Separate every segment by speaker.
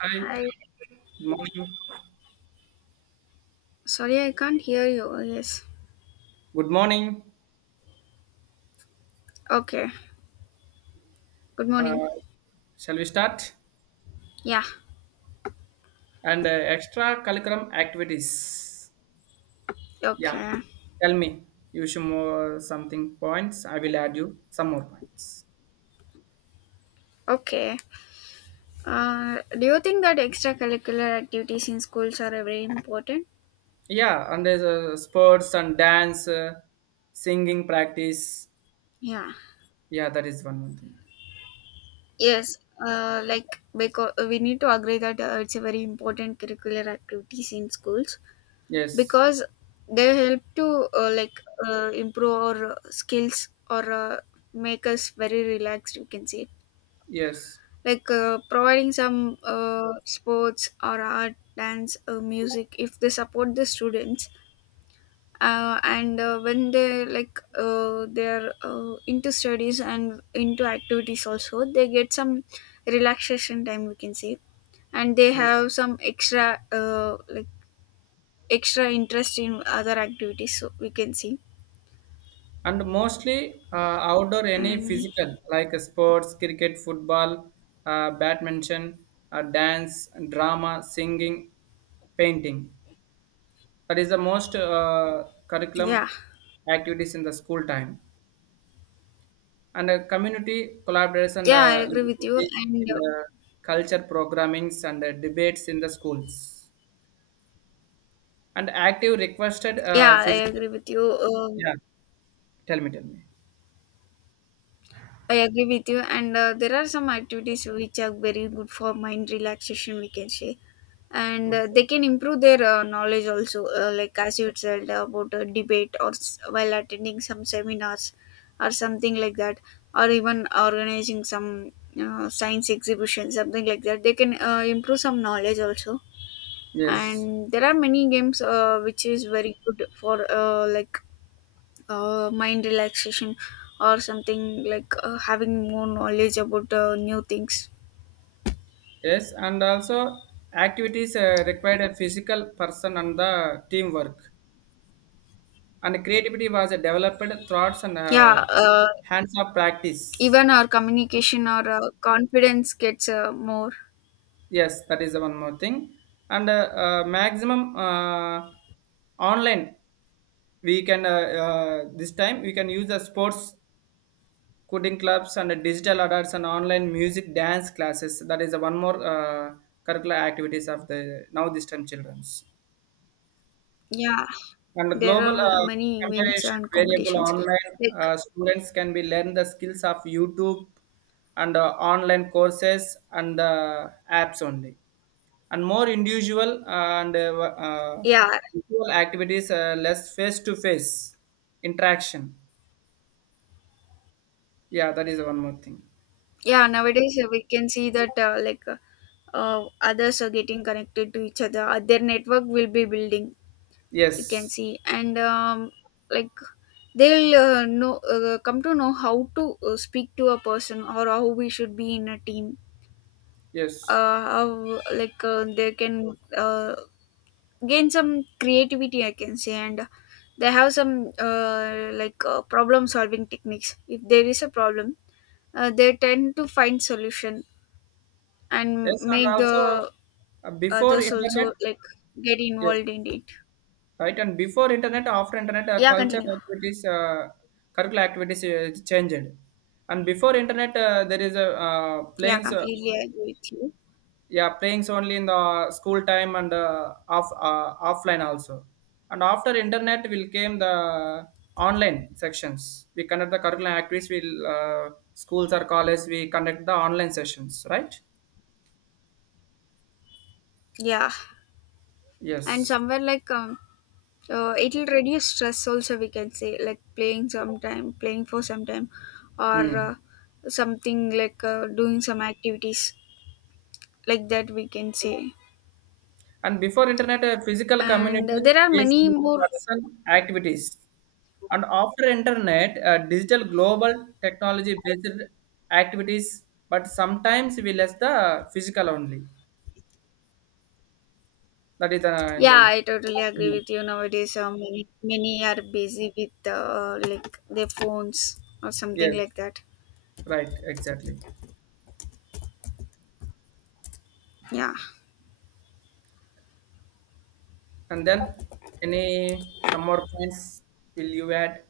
Speaker 1: Hi,
Speaker 2: Hi.
Speaker 1: good morning.
Speaker 2: Sorry, I can't hear you. Yes.
Speaker 1: Good morning.
Speaker 2: Okay. Good morning.
Speaker 1: Uh, Shall we start?
Speaker 2: Yeah.
Speaker 1: And extra curriculum activities. Yeah,
Speaker 2: Okay.
Speaker 1: tell me. You should more something points. I will add you some more points.
Speaker 2: Okay. Do you think that extracurricular activities in schools are very important?
Speaker 1: Yeah, and there's sports and dance, singing practice.
Speaker 2: Yeah.
Speaker 1: Yeah, that is one more thing.
Speaker 2: Yes. Like, because we need to agree that it's a very important curricular activities in schools
Speaker 1: Yes,
Speaker 2: because they help to, like, improve our skills, or make us very relaxed. You can say,
Speaker 1: yes,
Speaker 2: like, providing some sports or art dance, music, if they support the students, and when they, like, they're into studies and into activities, also they get some relaxation time, we can say. And they
Speaker 1: yes.
Speaker 2: have some extra, like, extra interest in other activities, so we can see.
Speaker 1: And mostly outdoor any
Speaker 2: And,
Speaker 1: physical like sports cricket football badminton dance drama singing painting, that is the most curriculum
Speaker 2: yeah,
Speaker 1: activities in the school time, and community collaboration
Speaker 2: yeah, I agree with you. And,
Speaker 1: in the culture programmings and the debates in the schools and active requested
Speaker 2: yeah, I
Speaker 1: physical.
Speaker 2: agree with you.
Speaker 1: Yeah, tell me, tell me.
Speaker 2: I agree with you, and there are some activities which are very good for mind relaxation, we can say, and
Speaker 1: Okay.
Speaker 2: they can improve their knowledge also. Like, as you said about a debate, or while attending some seminars or something like that, or even organizing some science exhibition, something like that. They can improve some knowledge also,
Speaker 1: Yes.
Speaker 2: and there are many games, which is very good for, like, mind relaxation, or something like, having more knowledge about new things.
Speaker 1: Yes, and also activities required a physical person and the teamwork. And creativity was developed thoughts and
Speaker 2: Yeah,
Speaker 1: hands-on practice.
Speaker 2: even our communication or confidence gets more.
Speaker 1: Yes, that is the one more thing. And maximum online, we can this time we can use the sports coding clubs and the digital adults and online music dance classes. That is the one more curricular activities of the now this time childrens.
Speaker 2: Yeah,
Speaker 1: And the
Speaker 2: there
Speaker 1: global
Speaker 2: are many events
Speaker 1: comparison
Speaker 2: and
Speaker 1: variable
Speaker 2: competitions,
Speaker 1: online,
Speaker 2: like.
Speaker 1: students can be learn the skills of YouTube and online courses and apps only, and more individual and
Speaker 2: Yeah.
Speaker 1: individual activities, less face to face interaction. Yeah, that is one more thing.
Speaker 2: Yeah, nowadays we can see that, like, others are getting connected to each other. Their network will be building, you can
Speaker 1: Yes,
Speaker 2: see. And, like, they'll know come to know how to speak to a person, or how we should be in a team.
Speaker 1: yes,
Speaker 2: How, like, they can gain some creativity, I can say, and they have some, like, problem solving techniques. If there is a problem, they tend to find solution and
Speaker 1: yes, and
Speaker 2: make
Speaker 1: also
Speaker 2: the
Speaker 1: before
Speaker 2: others
Speaker 1: internet.
Speaker 2: also, like, get
Speaker 1: Yes.
Speaker 2: involved in it.
Speaker 1: Right, and before internet, after internet,
Speaker 2: Yeah,
Speaker 1: culture
Speaker 2: continue.
Speaker 1: activities, curricular activities changed. And before internet, there is a
Speaker 2: Yeah,
Speaker 1: playing, so
Speaker 2: completely agree with you.
Speaker 1: yeah, playings only in the school time and offline also. And after internet, will came the online sections. We conduct the curricular activities. We Schools or college, we conduct the online sessions. Right?
Speaker 2: Yeah. And
Speaker 1: Yes.
Speaker 2: somewhere, like, it will reduce stress also, we can say, like playing sometime, playing for some time, or
Speaker 1: Hmm.
Speaker 2: something like doing some activities like that, we can say.
Speaker 1: And before internet, a physical
Speaker 2: And
Speaker 1: community
Speaker 2: there are
Speaker 1: based
Speaker 2: many
Speaker 1: on
Speaker 2: more.
Speaker 1: personal activities. And after internet, a digital global technology based activities, but sometimes we less the physical only. That is the, in
Speaker 2: Yeah,
Speaker 1: the.
Speaker 2: I totally agree
Speaker 1: Mm.
Speaker 2: with you. Nowadays many are busy with, like, their phones or something
Speaker 1: Yes,
Speaker 2: like that.
Speaker 1: right, exactly.
Speaker 2: Yeah.
Speaker 1: And then any some more points will you add?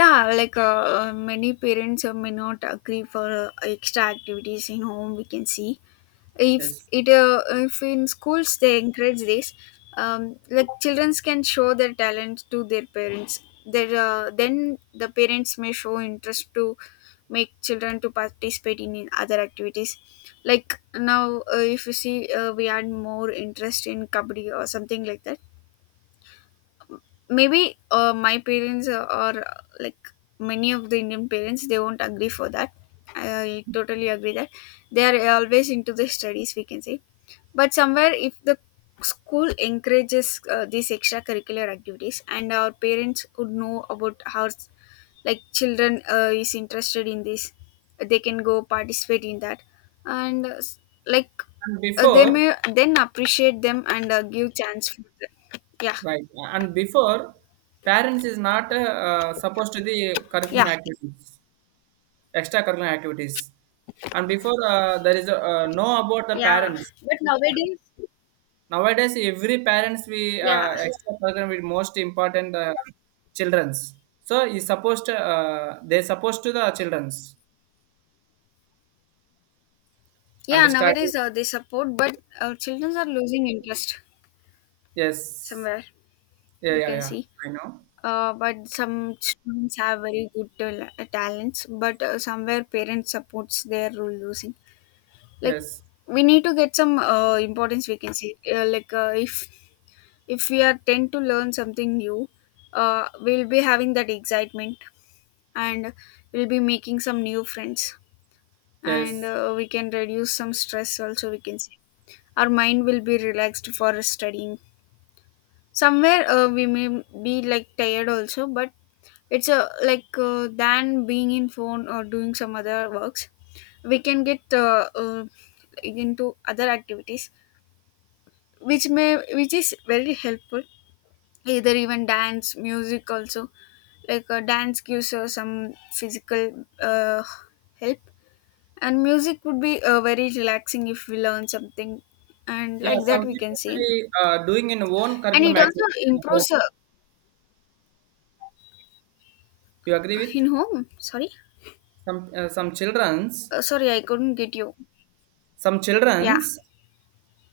Speaker 2: Yeah, like, many parents may not agree for extra activities in home, we can see. if
Speaker 1: Yes.
Speaker 2: it uh, if in schools they encourage this, like, children can show their talent to their parents. Then the parents may show interest to make children to participate in other activities. Like, now, if you see, we had more interest in kabaddi or something like that. Maybe my parents, or, like, many of the Indian parents, they won't agree for that. I totally agree that they are always into the studies, we can say. But somewhere, if the school encourages these extracurricular activities, and our parents would know about how, like, children is interested in this, they can go participate in that, and, like,
Speaker 1: And
Speaker 2: they
Speaker 1: before,
Speaker 2: may then appreciate them and give chance for them. Yeah.
Speaker 1: right, and before parents is not supposed to the
Speaker 2: Yeah.
Speaker 1: curriculum activities, extracurricular activities. And before there is a, no about the
Speaker 2: Yeah,
Speaker 1: parents.
Speaker 2: but nowadays,
Speaker 1: Nowadays, every parents we
Speaker 2: yeah,
Speaker 1: extracurricular with most important childrens. So is supposed to, they supposed to the childrens
Speaker 2: yeah,
Speaker 1: understand.
Speaker 2: nowadays they support, but children are losing interest
Speaker 1: Yes.
Speaker 2: somewhere,
Speaker 1: Yeah.
Speaker 2: you
Speaker 1: Yeah.
Speaker 2: can
Speaker 1: Yeah.
Speaker 2: see.
Speaker 1: I know.
Speaker 2: But some students have very good talents but somewhere parents supports their rule losing, like,
Speaker 1: Yes.
Speaker 2: we need to get some importance, we can see. Like, if we are tend to learn something new, we'll be having that excitement, and we'll be making some new friends, and
Speaker 1: Yes.
Speaker 2: we can reduce some stress also, we can say. Our mind will be relaxed for studying. Somewhere, we may be like tired also, but it's a, like, than being in phone or doing some other works, we can get into other activities, which is very helpful. Either, even dance, music also, like, dance gives us some physical help, and music would be very relaxing if we learn something, and
Speaker 1: Yeah.
Speaker 2: like that,
Speaker 1: Some
Speaker 2: we can
Speaker 1: people
Speaker 2: see.
Speaker 1: we doing in own
Speaker 2: And
Speaker 1: curriculum
Speaker 2: it also
Speaker 1: activity in the home.
Speaker 2: improves,
Speaker 1: You agree
Speaker 2: in
Speaker 1: with
Speaker 2: home. Sorry.
Speaker 1: some childrens?
Speaker 2: Sorry, I couldn't get you.
Speaker 1: Some
Speaker 2: Yeah.
Speaker 1: childrens,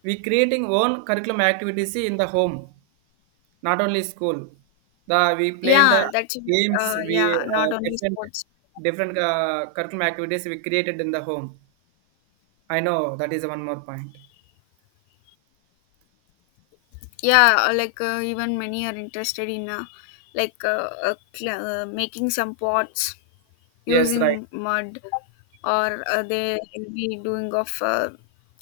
Speaker 1: we creating own curriculum activities in the home, not only school. The we play in the
Speaker 2: Yeah, that's it.
Speaker 1: games. We
Speaker 2: Yeah, not only
Speaker 1: Different
Speaker 2: sports.
Speaker 1: different curriculum activities we created in the home. I know that is one more point.
Speaker 2: Yeah, like, even many are interested in, like, making some pots
Speaker 1: Yes, right.
Speaker 2: using mud, or they'll be doing of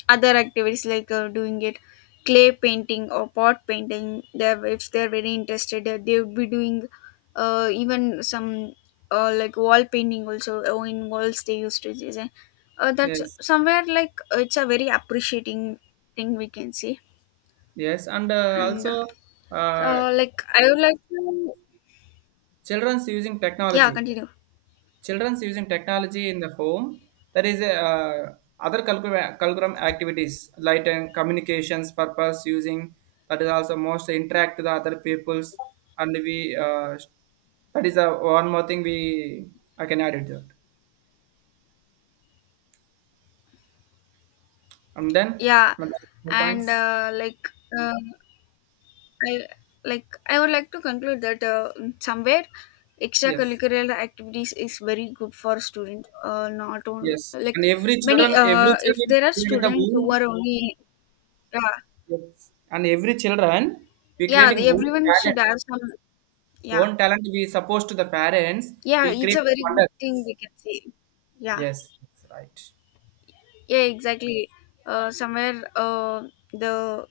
Speaker 2: other activities, like doing it, clay painting or pot painting. If they're very interested, they would be doing even some, like, wall painting also, in walls they used to design. That's
Speaker 1: Yes,
Speaker 2: somewhere, like, it's a very appreciating thing, we can see.
Speaker 1: yes, and
Speaker 2: And
Speaker 1: also uh,
Speaker 2: like, I would like to.
Speaker 1: children's using
Speaker 2: Yeah,
Speaker 1: technology.
Speaker 2: continue.
Speaker 1: Children's using technology in the home. There is a, other curriculum activities like communications purpose using, that is also most interact with the other peoples and we that is a one more thing we, I can add it to that. And then
Speaker 2: Yeah.
Speaker 1: another more
Speaker 2: And
Speaker 1: points.
Speaker 2: like, uh, I I would like to conclude that somewhere
Speaker 1: Yes,
Speaker 2: extracurricular activities is very good for student. Not only
Speaker 1: yes, and
Speaker 2: like
Speaker 1: every children
Speaker 2: many,
Speaker 1: every
Speaker 2: if
Speaker 1: children
Speaker 2: there
Speaker 1: we
Speaker 2: are
Speaker 1: create the
Speaker 2: students who
Speaker 1: own.
Speaker 2: are only, yeah.
Speaker 1: Yes, and every children we
Speaker 2: Yeah,
Speaker 1: creating own
Speaker 2: everyone should
Speaker 1: talent,
Speaker 2: have some. Yeah.
Speaker 1: own talent we supposed to the parents,
Speaker 2: Yeah,
Speaker 1: will
Speaker 2: it's a
Speaker 1: create
Speaker 2: very good thing,
Speaker 1: wonders.
Speaker 2: we can say. Yeah.
Speaker 1: Yes, that's right.
Speaker 2: Yeah, exactly. Somewhere the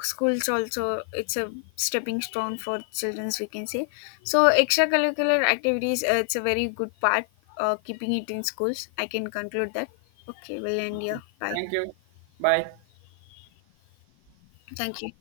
Speaker 2: schools also, it's a stepping stone for childrens, we can say. So extracurricular activities, it's a very good part. Keeping it in schools, I can conclude that. Okay, we'll end here.
Speaker 1: Okay.
Speaker 2: Bye.
Speaker 1: Thank you. Bye.
Speaker 2: Thank you.